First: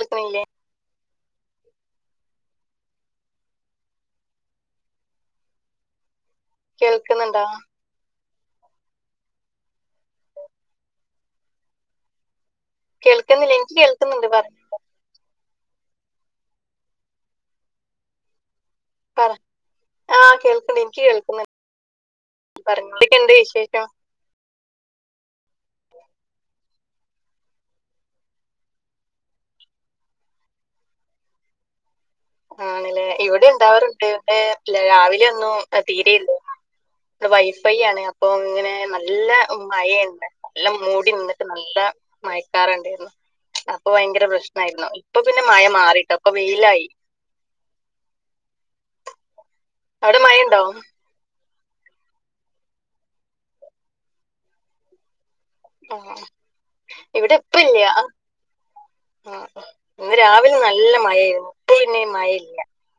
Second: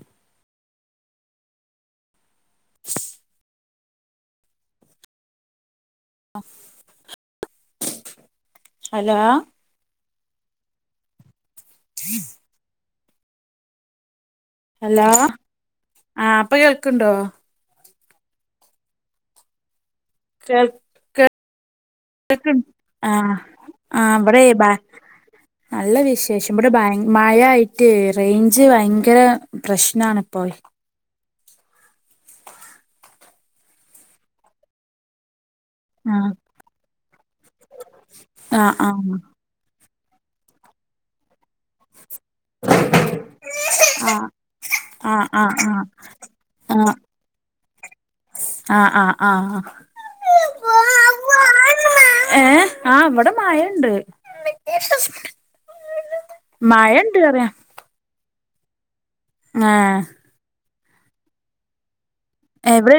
ന്ന്പ്പൊയ്ലെ [inaudible] അഹ് കേൾക്കണിണ്ടോ hello [inaudible] കേൾക്കുന്നില്ലെ ഇൻക്ക് കേൾക്കുന്നുണ്ട് പർ hello ആ ഇപ്പൊ കേൾക്ക്ണ്ടോ പറ ആഹ് കേൾക്കിണ് ഇൻക്ക് കേൾക്കിണ് കേക്ക് ആഹ് വിശേഷം ആ ഇവിടെ ബാ നല്ല വിശേഷം ഇബ്ടെ ബയ മയായ്ട്ട് റേഞ്ച് ഭയങ്കര പ്രശ്നാണിപ്പോ ആണ്ല്ലേ ഇവിടെ ഇണ്ടാവാറുണ്ട് ഏഹ് രാവിലെ ഒന്നും അ തീരെയില്ല ആഹ് ഇവ്ടെ വൈഫൈ ആണ് അപ്പൊ ഇങ്ങനെ ആഹ് നല്ല ഓഹ് മയെണ്ട് നല്ലം മൂടി നിന്നിട്ട് നല്ല മഴക്കാറുണ്ടേര്ന്നു അപ്പൊ ഭയങ്കര ആഹ് പ്രശ്നായിരുന്നു ഇപ്പൊ ആഹ് പിന്നെ ആഹ് മയ ആഹ് മാറിട്ടൊ ഇപ്പൊ വെയിലായി ആഹ് ആഹ് ആഹ്. ആവ്ടെ മയണ്ടോ? ഏഹ് ആ ഇവിടെ മയണ്ട്. ആഹ് ഇവിടെ ഇപ്പല്ല്യ ആഹ്. ങ്ങേ. ഇന്ന് രാവിലെ നല്ല മഴേര്ന്നു ഇപ്പൊ പിന്നെ ഇ മഴയി എവിൾ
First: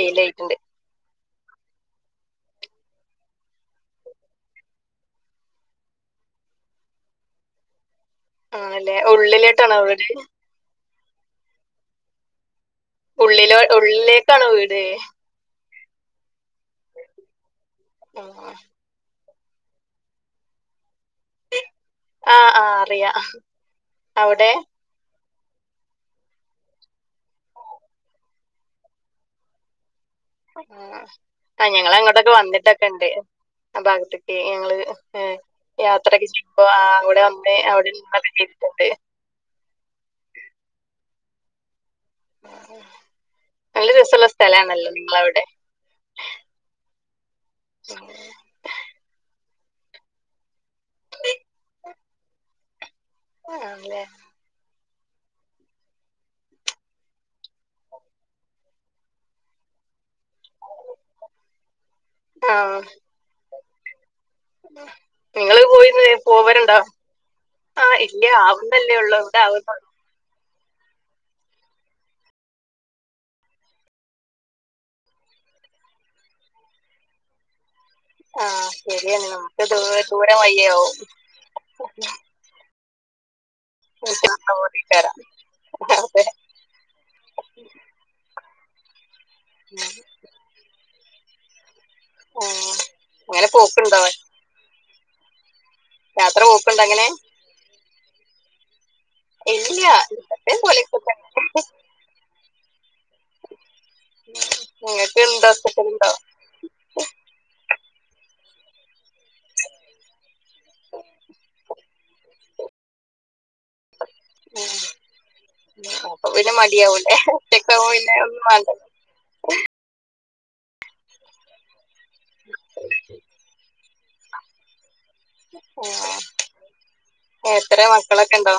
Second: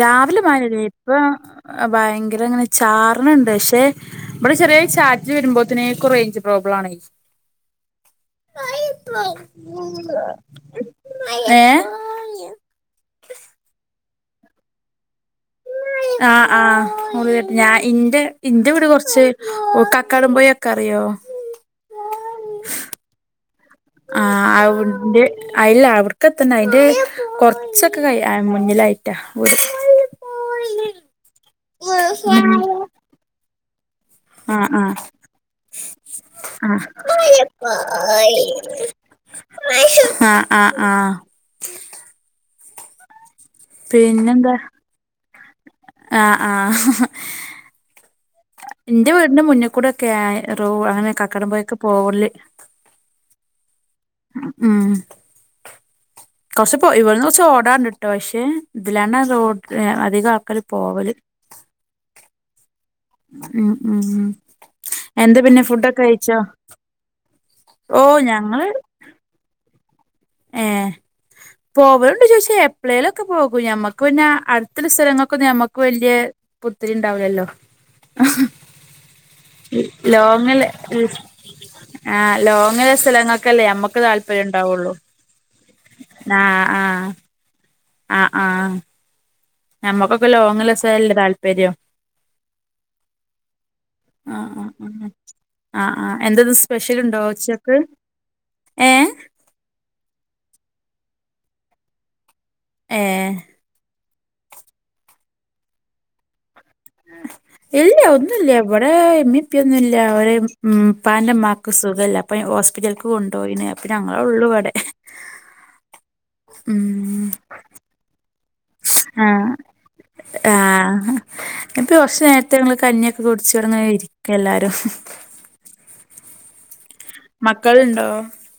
രാവിലെ മഴ [unintelligible] ഇപ്പം വയങ്കരങ്ങനെ ചാർണ്ണ്ണ്ട് ഷേ. ഇവ്ടെ ചെറിയൊര് ചാറ്റൽ വരുമ്പോത്തിനേക്കു റേഞ്ച് പ്രോബ്ലാണ്. ആഹ് ല്ലെ ഉള്ളിലേട്ടാണോ വീട്. ഏഹ്. ഉള്ളിലോ ഉള്ളിലേക്കാണോ വീട്. അ ആഹ് ഉൾ ഞാ ഇന്റെ ആഹ് ഇന്റെ വീട് കൊർച്ച്. ഓഹ് കക്കാടം മ്പൊയൊക്കെ അറിയോ ആഹ് ആഹ് അറിയാ ആഹ് അവിടെ അവ് ട് അയ്ല്ല അവ്ട്ക്കെത്തണ്ട അയ്ന്റെ കൊർച്ചൊക്കെ കയ് അയ് മുന്നിലായിട്ടാ വീട്. അഹ് ആഹ് ഞങ്ങളങ്ങോട്ടൊക്കെ വന്നിട്ടൊക്കെണ്ട് ആ ഭാഗത്ത്. ഈഹ് ആ ഞങ്ങള് ആ യാത്രൊക്കെ ചെയ്യുമ്പോ ആ അവിടെ വന്ന് അവിടെ നിന്നൊക്കെ ചെയ്തിട്ടുണ്ട് ആഹ് ആഹ് ആഹ് ആ, നല്ല രസള്ള സ്ഥലാണല്ലോ നിങ്ങളവിടെ ആഹ് ആഹ് [inaudible] ന്റെ വീടിന്റെ മുന്നിൽ കൂടെ ഒക്കെയ റോ അങ്ങനെ കക്കടമ്പോയെക്ക്‌ പോവല്ല് ആൺല്ലേ ഉം കൊറച്ച് പോ ഇവിടെന്ന് കൊറച്ച് ഓടാണ്ട്ട്ടൊ പശേ ഇതിലാണ് തോണ്ട് അധികം ആൾക്കാർ പോവല് ആഹ് ഉം ഉം എന്താ നിങ്ങള് പിന്നെ പോയി ഫുഡൊക്കെ നി- കഴിച്ചോ പോവലുണ്ടോ ആഹ് ഓ ഇല്ല്യ ഞങ്ങള് ആവ്ൺണ്ടല്ലേ ഒള്ളു വ്ടെ ആവ് ഏഹ് പോവല്ണ്ട് ചോയിച്ചാൽ എപ്പളേലൊക്കെ പോകും ഞമ്മക്ക് പിന്നെ അട്ത്തുള്ള സ്ഥലങ്ങൊക്കൊന്നും ഞമ്മുക്ക് വല്യേ പുത്തിരി ഉണ്ടാവുലല്ലോ ആഹ് ശരിയാണ് നമുക്ക് ദൂരം ദൂരം ലോങ്ങല്ലേ വയ്യാവും ആഹ് ലോങ്ങ്ല്ലെ സ്ഥലങ്ങക്കല്ലേ ഞമ്മക്ക് താല്പര്യം ണ്ടാവുള്ളു [unintelligible] തെ ആഹ് ആഹ് അഹ് ആഹ് ഞമ്മക്കൊക്കെ ലോങ്ങ് ല്ലെ സ്ഥലല്ലെ താല്പര്യം ആഹ് അങ്ങനെ പോക്ക്ണ്ടോ ആഹ് ആഹ് ആഹ് ആഹ് ആഹ് യാത്ര എന്തന്ന് പോക്കുണ്ടോ അങ്ങനെ സ്പെഷ്യല്ണ്ടോ ഒച്ചക്ക് ഏഹ് ഇല്ല്യ എന്നത്തേ മ് പോലെ ഏഹ് ങ്ങക്ക് എന്താ സ്‌പെഷല് ണ്ടോ ഇല്ല ഒന്നും ഇല്ല്യ ഇവിടെ ഇമ്മിപ്പൊന്നുംല്ല ഓര് ഇപ്പാന്റെ മ്മാ ക്ക്‌ സുഖല്ല അപ്പൊ ഹോസ്പിറ്റൽക്ക് കൊണ്ടോയിണ് ഏഹ് അപ്പൊ പിന്നെ ഉം മടയാവുല്ലേ ഒറ്റക്കാവുമ്പോ പിന്നെ ഒന്നും മാണ്ടല്ലോ ആഹ് ആഹ് നിപ്പി കൊർച്ച് നേരത്തെങ്ങള് കഞ്ഞി ഒക്കെ കുടച്ച് ഇവടെ ങ്ങനെ ഇരി ക്ക എല്ലാരും ഏഹ് എത്രേ മക്കളുണ്ടോ മക്കളൊക്കെണ്ടോ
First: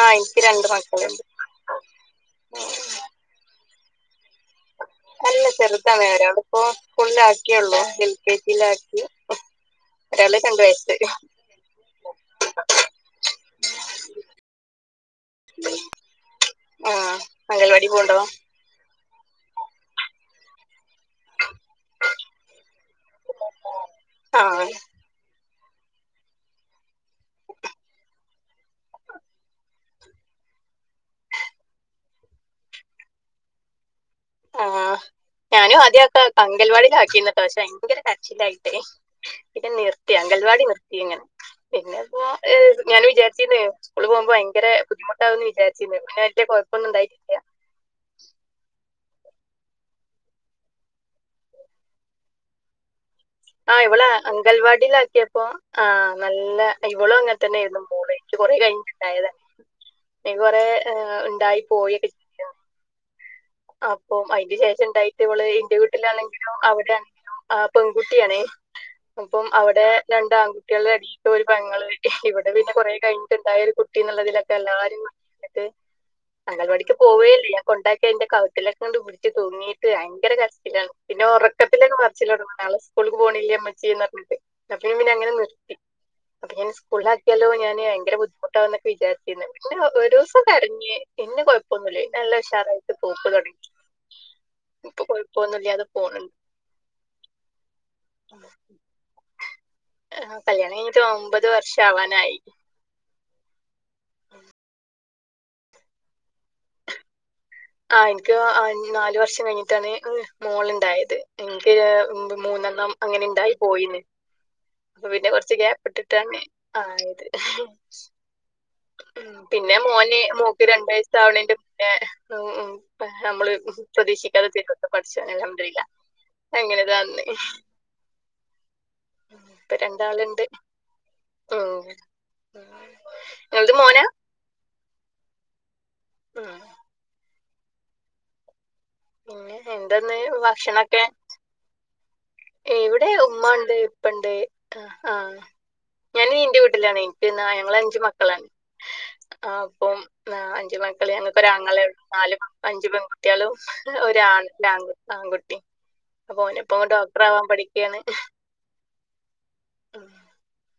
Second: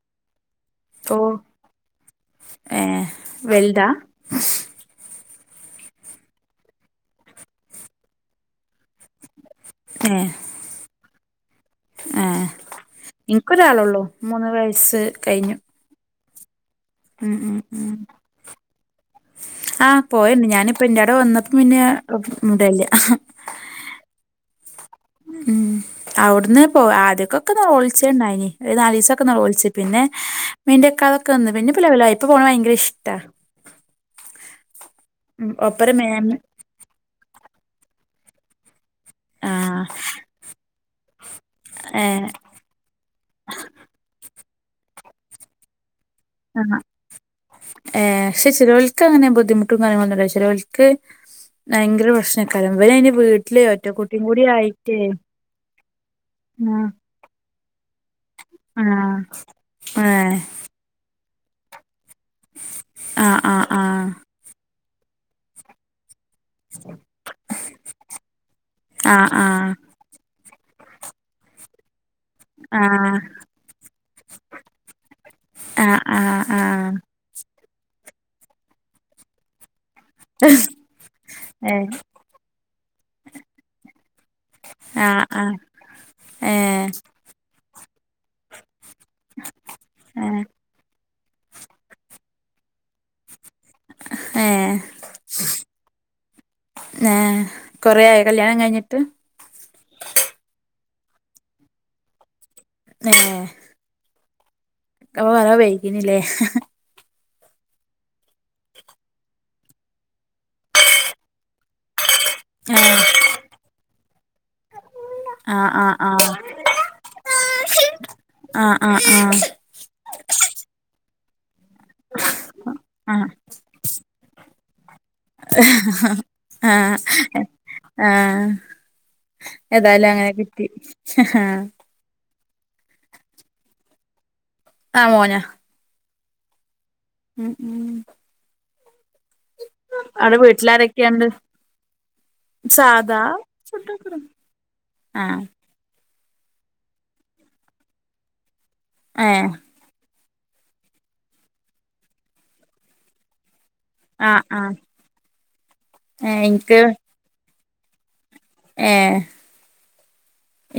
ആഹ് ഇനിക്ക് രണ്ട് മക്കളുണ്ട് ഓഹ് ഏഹ് വെൽതാ അല്ല ചെറുതാ ഒരാളെ ഇപ്പൊ സ്കൂൾ ആക്കിയേള്ളൂ എൽ കെ ജി യിലാക്കി [unintelligible] ആഹ് എനിക്ക് ഒരാളള്ളൂ മൂന്ന് വയസ് കഴിഞ്ഞു ആ ഉം ഉം അംഗൻവാടി ഉം പോണ്ടോ ആഹ് പോയണ്ട് ഞാനിപ്പ എന്റെ അടെ വന്നപ്പോ പിന്നെ മുടല്ല ആഹ് ഉം അവിടന്ന് പോ ആദ്യക്കൊക്കെ [unintelligible] ഉണ്ടായിനി ഒരു നാല് ദിവസൊക്ക [unintelligible] പിന്നെ മീന്റെയ ഒക്കെ അതൊക്കെ വന്ന് പിന്നെ ഇപ്പൊ ലെവലായ് ഇപ്പൊ പോകണ ഭയങ്കര ഇഷ്ടാ ആഹ് ഉം ഞാനും ഒപ്പരം ആദ്യക്കെ മേമ് അങ്കൻവാടില ആക്കിന്നട്ടോ പക്ഷേ ഭയങ്കര കരച്ചില്ലായിട്ടേ പിന്നെ ആഹ് നിർത്തി അങ്കൽവാടി നിർത്തി ഇങ്ങനെ പിന്നെ ഇപ്പോ ഏഹ് ഞാൻ വിചാരിച്ചിരുന്ന് സ്കൂളിൽ പോകുമ്പോ ഭയങ്കര ബുദ്ധിമുട്ടാന്ന് വിചാരിച്ചു പിന്നെ വലിയ ആഹ് കുഴപ്പമൊന്നും ഉണ്ടായിട്ടില്ല ഏഹ് പക്ഷെ ചിലവൾക്ക് അങ്ങനെ ബുദ്ധിമുട്ടും കാര്യങ്ങളന്നും ചിലവൾക്ക് ഭയങ്കര പ്രശ്നക്കാലം [unintelligible] ആഹ് ഇവളെ അംഗനവാടിൽ ആക്കിയപ്പോ ആഹ് നല്ല ആഹ് ഇവളും അങ്ങനെ തന്നെ ആരുന്നു മോള കൊറെ ആഹ് കഴിഞ്ഞുണ്ടായത അ ഏഹ് കൊറെ ഉണ്ടായി പോയിൊക്കെ ആഹ് ആഹ് ആഹ് അപ്പൊ അതിന് ശേഷം ഇണ്ടായിട്ട് ഇവളെ എന്റെ വീട്ടില് ാണെങ്കിലും അവിടെ ആണെങ്കിലും ആ പെൺകുട്ടിയാണേ ആഹ് അപ്പം അവിടെ ആഹ് രണ്ട് ആൺകുട്ടി കുട്ടികളുടെ ഇടക്ക് ഒരു പെങ്ങൾ കുട്ടി ഇവിടെ പിന്നെ കുറേ കഴിഞ്ഞിട്ടുണ്ടായ ഒരു കുട്ടിന്നുള്ളതിലൊക്കെ എല്ലാരും [unintelligible] ആഹ് ആഹ് ആഹ് ആഹ് അംഗൽവാടിക്ക് പോവുകേഇല്ല കൊണ്ടാക്കിതിന്റെ കഴുത്തിലൊക്കെ കൊണ്ട് പിടിച്ച് തൂങ്ങിട്ട് ഭയങ്കര കരച്ചിലാണ് പിന്നെ ഏഹ് ഉറക്കത്തിലൊക്കെ അച്ചോാള സ്കൂൾക്ക് പോണില്ല അമ്മച്ചിന്ന് പറഞ്ഞിട്ട് അപ്പ പിന്നെ ആഹ് അങ്ങനെ ആഹ് നിർത്തി ഇപ്പൊ ഞാൻ ഏഹ് സ്കൂളിലാക്കി ലോ ഞാാന് ഭയങ്കര ബുദ്ധിമുട്ടാവകന്നൊക്കെ വിചാരിച്ചിരുന്ന പിന്നെ ഒരു ദിവസം ഏഹ് കരഞ്ഞ് പിന്നെ കൊഴപ്പൊന്നുമല്ല നല്ല വിഷാറായിട്ട് പോക്ക്തുടങ്ങി ഏഹ് ഇപ്പൊകുഴപ്പമൊന്നു മില്ലാതെ പോന്നു ആഹ്‌ കൊറെ ആയ കല്യാണം കഴിഞ്ഞിട്ട് ആ കല്യാണം കഴിഞ്ഞിട്ട് ഒമ്പത് വർഷം ആവാറായി ഏഹ് [unintelligible] ആഹ് എനിക്ക് നാലുവർഷം കഴിഞ്ഞിട്ടാണ് മോള് ഇണ്ടായത് എനിക്ക് മൂന്നെണം ഏഹ് അങ്ങനെ ഇണ്ടായി പോയിന് അപ്പ പിന്നെ കൊറച്ച് ആഹ് ആഹ് ആഹ് ഗ്യാപ്പ്ഇട്ടിട്ടാണ് ആയത് ആഹ് ആഹ് ഉം ആഹ് പിന്നെ മോന് മോക്ക് രണ്ട് വയസ ആവണന്റെ മുന്നേ ആഹ് നമ്മള് പ്രതീക്ഷിക്കാതെ എത്തിയത് ആഹ് തന്നെ ആഹ് ഇപ്പൊ ഏതായാലും അങ്ങനെ രണ്ടാളുണ്ട് കിട്ടി ആഹ് [inaudible] അത് മോനാ ആ മോനാ ഉം ഉം ഉം പിന്നെ എന്തന്ന് അവിടെ ഭക്ഷണൊക്കെ വീട്ടിലാരൊക്കെയുണ്ട് എവിടെ സാധാ ഉമ്മ ഉണ്ട് ഫുഡൊക്കെ ഇപ്പണ്ട് ആഹ് ഞാൻ എന്റെ വീട്ടിലാണ് എനിക്ക് ഞങ്ങള് അഞ്ചു മക്കളാണ് ഏഹ് ആഹ്‌ അപ്പം ആ അഞ്ചു മക്കള് ഞങ്ങക്ക് ഒരാങ്ങള ഒണ്ട് നാല് അഞ്ചു പെൺകുട്ടികളും ഒരുആ ആഹ് ആഹ് ആൺകുട്ടി ഏഹ് ഓനിപ്പോ ഇൻക്ക് ഡോക്ടർ ആവാൻ പഠിക്കുകയാണ് ഏഹ്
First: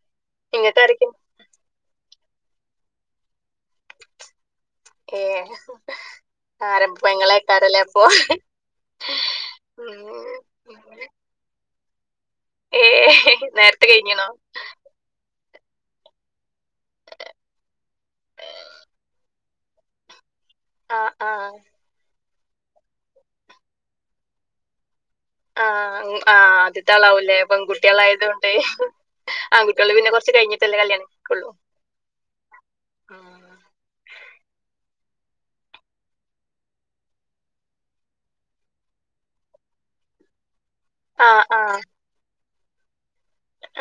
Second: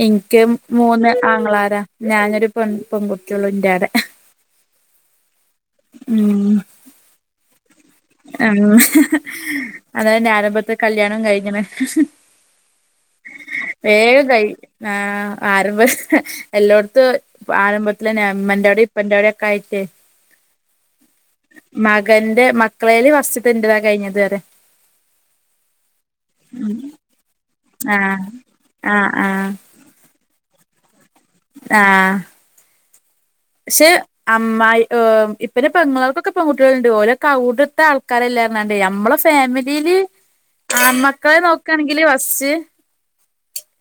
എൻക്ക് ഇങ്ങോട്ട് ആരൊക്കെ മൂന്ന് ആങ്ങളാരാ ഞാനൊരു പെൺ പെൺകുട്ടിയുള്ളൂ ഇന്റവടെ ഏഹ് ഉം ആരം പെങ്ങളേക്കാരല്ലേ ആം അതന്നന്റെ ആരഭത്തെ കല്ല്യണവും കഴിഞ്ഞണ് ഏ നേരത്തെ വേഗം കഴിഞ്ഞണോ കഴി ആഹ് ആരഭ എല്ലോടത്തും ആരംഭത്തിലന്നെ ഇമ്മന്റെോടെ ഇപ്പന്റവിടെ ഒക്കെ ആയിട്ടേ ആഹ് ആഹ് മകന്റെ മക്കളേല് ഫസ്റ്റത്തെ എന്റതാ കഴിഞ്ഞത് വരെ ആഹ് ആഹ് ആദ്യത്തെ ആളാവൂല്ലേ ആഹ് പെൺകുട്ടികളായത് കൊണ്ടേ ആഹ് ആഹ് ആൺകു ട്ട്യാള് പിന്നെ കുറച്ച് കഴിഞ്ഞിട്ടല്ലേ കല്ല്യാണം കഴിക്കുള്ളൂ ആഹ് ഉം. ശ്ശേ അമ്മായി ഏഹ് ഇപ്പനെ പെങ്ങൾക്കൊക്കെ പെൺകുട്ടികളുണ്ട് ഓരോ [unintelligible] ത്തെ ആൾക്കാരെല്ലാ ങ്ങാണ്ടേ നമ്മളെ ഫാമിലീല് ആ ആൺമക്കളെ ആ നോക്കാണെങ്കില് ഫസ്റ്റ്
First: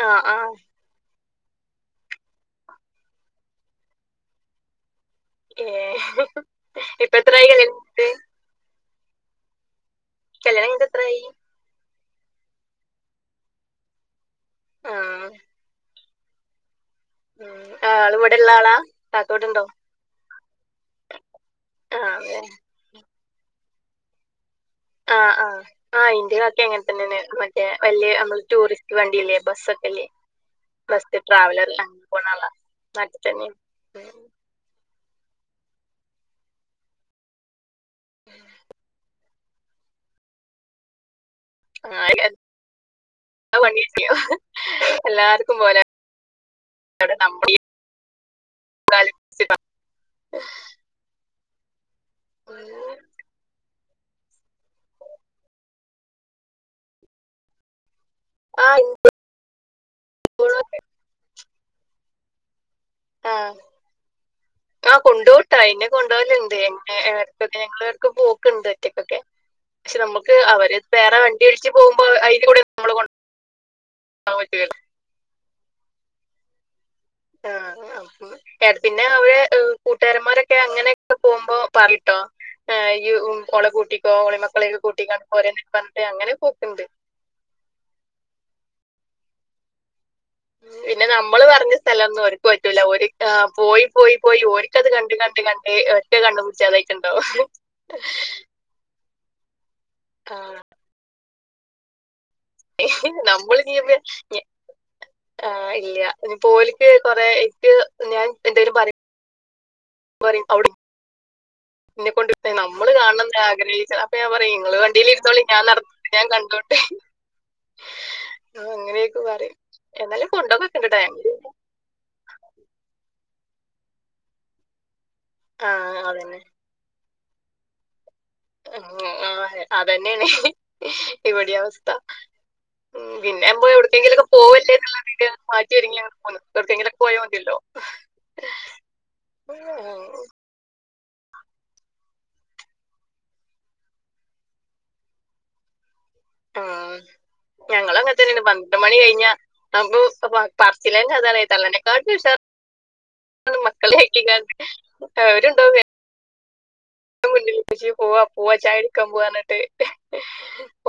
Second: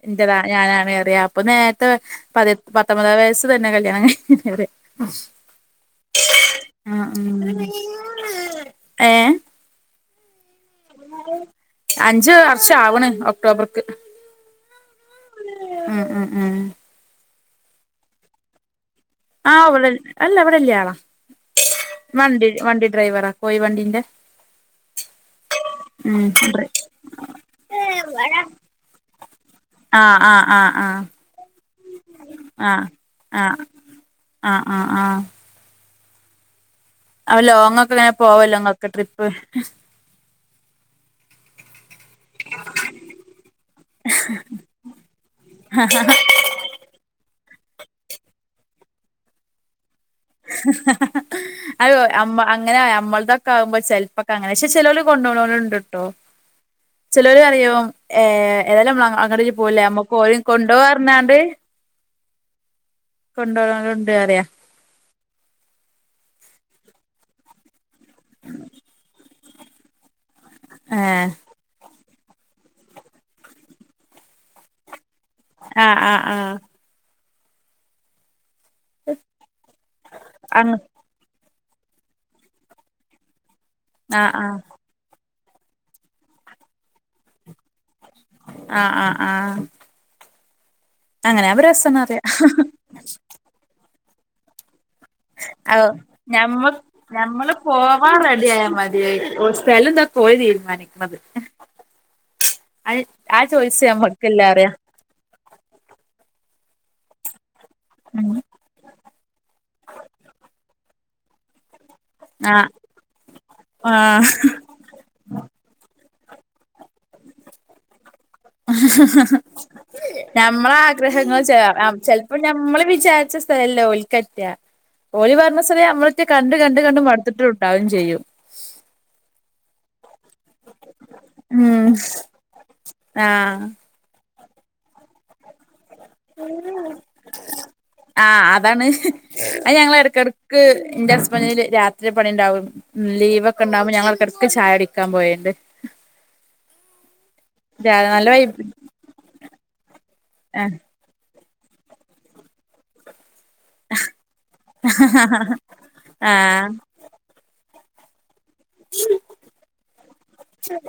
ആ ആ എന്റതാ ഞാനാണേറിയ ഇപ്പൊ നേരത്തെ പതി പത്തൊമ്പതാം വയസ്സ് തന്നെ കല്ല്യാണം കയിഞ്ഞ് ഏഹ് ആഹ് ഇപ്പ എത്രായി ഉം കല്ല്യാണം ഏഹ് കല്ല്യാണം കയിഞ്ഞിട്ട് എത്രായി അഞ്ച് വർഷാവണ് ഒക്ടോബർക്ക് ആഹ് ഉം ഉം ഉം ആഹ് ആളിവിടെള്ളാളാ ആഹ് വിളെ അല്ല ഇവിടില്ലാളാ ആ അതെ വണ്ടിട് വണ്ടി ഡ്രൈവറാ കോയി വണ്ടീന്റെ ആഹ് ആഹ് ആഹ് ഉം ഇന്റെ കാക്കിം അങ്ങനെ തന്നെയാണ് മറ്റേ വല്ല്യ അമ്മള് ടൂറിസ്റ്റ് വണ്ടില്ലേ ബസൊ ക്കില്ലേ ആഹ് ആഹ് ആഹ് ആഹ് ഫസ്റ്റ് ട്രാവലർല് [unintelligible] പോണാളാ ആഹ് നറ്റന് ആഹ് ആഹ് ആഹ് ആഹ് അവ ലോങ്ങൊക്കെ വേം പോവല്ലോ ങ്ങക്ക് ട്രിപ്പ് ആ [inaudible] [unintelligible] എല്ലാർക്കും പോലെ അവിടെ നമ്മുടെ [unintelligible] അത് അമ്മ അങ്ങനെ അമ്മളതൊക്കെ ആകുമ്പോ ചെലപ്പ ങ്ങനെ പക്ഷെ ചെലോല് കൊണ്ടോണോല്ണ്ട് ട്ടോ ചിലോര് അറിയോ ഏഹ് ആഹ് ഏലം വ് അങ്ങട് പോവലേ അമ്മുക്ക് ഓലിം കൊണ്ടോവാർഞാണ്ട് ആഹ് കൊണ്ടോണോലുണ്ട് അറിയാ ആഹ് കൊണ്ടോവുട്ടാ ഇന്നെ കൊണ്ടോവലുണ്ട് എങ്ങ എട്ക്കൊക്കെ ഞങ്ങള്ക്കും പോക്കുണ്ട് ഒറ്റയ്ക്കൊക്കെ പക്ഷെ നമ്മുക്ക് അവരെ ആഹ് ച്ച് പോകുമ്പോ അയിന്റെ കൂടെ നമ്മള് കൊ [unintelligible] ആഹ് ആഹ് ആഹ് ആഹ് അം [unintelligible] പിന്നെ അവര് ഏഹ് കൂട്ടാരന്മാരൊക്കെ അങ്ങ് അങ്ങനെ പോകുമ്പോ പറിട്ടോ ഇയ്യ് ഓളെ കൂട്ടിക്കോ ആഹ് ഒളേം ആഹ് മക്കളെയും കൂട്ടിക്കാട്ട് പോരെന്നൊക്കെ പറഞ്ഞിട്ട് അങ്ങനെ പോക്കുണ്ട് ആഹ് ആഹ് ആഹ് പിന്നെ നമ്മള് അങ്ങനെ ആവുമ്പോ പറഞ്ഞ സ്ഥലൊന്നും രസാന്നറിയാ ഓര്ക്ക് പറ്റൂല ഓര് ആഹ് പോയി പോയി പോയി ഓരിക്കത് കണ്ട് കൺ അ ഞമ്മ ഞമ്മള് പോവാൻ റെഡി ആയാ മതിയേ ഓ സ്ഥലെന്താ പോയി ആഹ് തീരുമാനിക്കണത് ആ നമ്മള് ചോയ്സ് ഇനിയിപ്പ ഞമ്മക്കില്ലാറിയാ ആഹ് ഇല്ല്യാ ഇനി പോ ഓല്ക്ക് കൊറേ ഇൻക്ക് ഞാൻ ഉം എന്തേലും പറയ് പറയും അവിടെ എന്നെ കൊണ്ട് ആഹ് നമ്മള് കാണം ആഗ്രഹിച്ച അപ്പൊ ഞാൻ ആഹ് പറയും നിങ്ങള് വണ്ടിൽ ഇരുന്നോളി ഞാൻ നട ഞാൻ കണ്ടോണ്ട്. ആ അഹ് അങ്ങനെയൊക്കെ ഹ് ഹ് പറയും എന്നാലും നമ്മളെ കൊണ്ടോന്നൊക്കെണ്ട്ട്ടാ ഞങ്ങള് ആഗ്രഹങ്ങൾ ച്ചെ ചെല് അപ്പോ ഞമ്മള് വിചാരിച്ച സ്ഥലല്ല ഓൽക്കറ്റ് ഓല് പറ്ഞ്ഞ ആ സ്ഥല നമ്മളറ്റെ അതന്നെ കണ്ട് കണ്ട് കണ്ട് മട്ത്ത്ട്ടുണ്ടാവും ചെയ്യും. ഉ ആഹ് അതന്നെണ്. ഇവടിം ഉം അവസ്ഥ ഉം പിന്നെ ആഹ് പോയോട് എവ്ട്ക്കെങ്കിലൊക്കെ പോവല്ലേ എന്നുള്ള ആതില് മാറ്റി ഒരുങ്ങ്യ ആഹ് അതാണ് അയ് ഞങ്ങള് എട്ക്കെട് ക്ക് എന്റെ ഹസ്ബന്റിന് രാത്രി പണി ണ്ടാവും. ഉം ലീവ്ക്കെണ്ടാവുമ്പോ ഞങ്ങളെട്ക്കട്ക്ക് ചായ കുടിക്കാൻ പോവേണ്ട്. ഉം ഞങ്ങളും അങ്ങൻ നല്ല തന്നേണ് വൈബ് പന്ത്റണ്ട് മണി കഴിഞ്ഞ നമ ആഹ് പർച്ചിലന്നെ അതാണ്. തള്ളനെക്കാടിം ഉഷാറ് [unintelligible] മക്കളെ ഒക്കെ അവരുണ്ടാവ ആഹ്. മുന്നിൽ ഇപ്പച്ചി പോവ. പൂവ ചായ കുടിക്കാൻ പോവർഞ്ഞിട്ട്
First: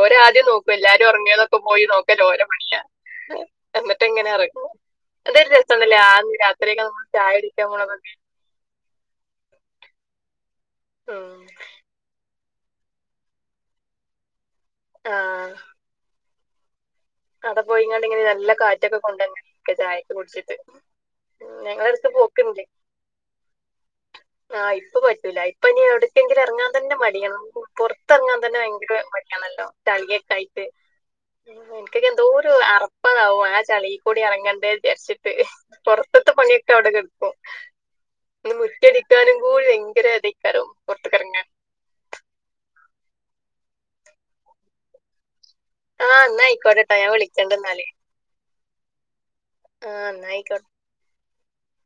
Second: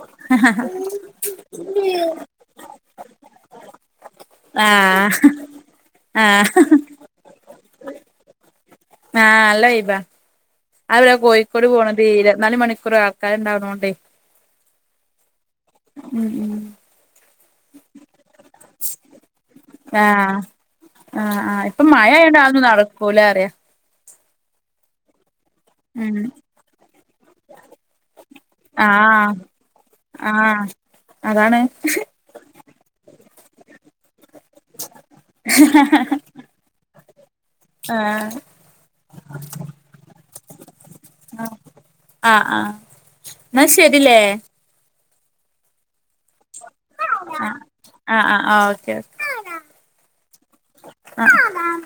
ഓര് ആദ്യം നോക്കും എല്ലാരും ഒറ്ങ്ങിണോ. പോയി നോക്കല് ഓലെ പണിയ. എന്ന്ട്ട്ങ്ങനെ ഇറങ്ങും ആഹ് അതൊരു രസംന്നെല്ലെ ആഹ് രാത്രിയൊക്കെ നമ്മള് ചായ കുടിക്കാൻ പോവ്ണതെക്കെ. ആഹ് നല്ല വൈബ അവിടെ ഉം. കോഴിക്കോട് പോണ തീര ഇര്പത്തിനാല് മണിക്കൂർ ആൾക്കാണ്ടാവ്ണോണ്ടേ. ആഹ്. ഉം ഉം. ആട പോയിങ്ങാണ്ട് ഇങ്ങനെ നല്ല കാറ്റൊക്കെ കൊണ്ടങ്ങനെ. ഒക്കെ ചായക്ക് ആഹ് കുട്ച്ചിട്ട് ആഹ് ആഹ് ഇപ്പം ഞങ്ങള് അടുത്ത് മഴയായോണ്ട് പോക്ക്ണ്ട്. അതൊന്നും നടക്കൂല പറയാ ആഹ് ഇപ്പൊ പറ്റൂല ഇപ്പൊ ഇനി ഉം എവ്ട്ക്കെങ്കിലും ഇറങ്ങാൻ തന്നെ മടിയണ് പെർ റങ്ങാൻ തന്നെ ഭയങ്കര ആഹ് മടിയണല്ലോ ചളിയൊക്കെ ആയിട്ട്. ആഹ് അതാണ് എനിക്കൊക്കെ എന്തോ ഒരു അറപ്പതാവും ആഹ് ചളീൽ കൂടി ഇറങ്ങേണ്ടേജാര്ച്ചി ഹ് ഹ ഹ. ന്നത്തെ പണിക്കെവിടെ കട്ക്കും. ആഹ്. മുറ്റടിക്കാനും കൂടി ഭയങ്കര അതേക്കാരം പെറ്ത്ത്കെറങ്ങാൻ. ആഹ് ആഹ് ന്നാ ശരില്ലേ. ആഹ് ന്നാ ആയിക്കോട്ടെട്ടോ ഞാൻ ആഹ് വിളിക്കേണ്ട്ന്നാല്. ആഹ് ആഹ ആഹ ഓക്കെ ഓക്കെ. ആഹ് ന്നയിക്കോട്ട ആഹ് ആരാ?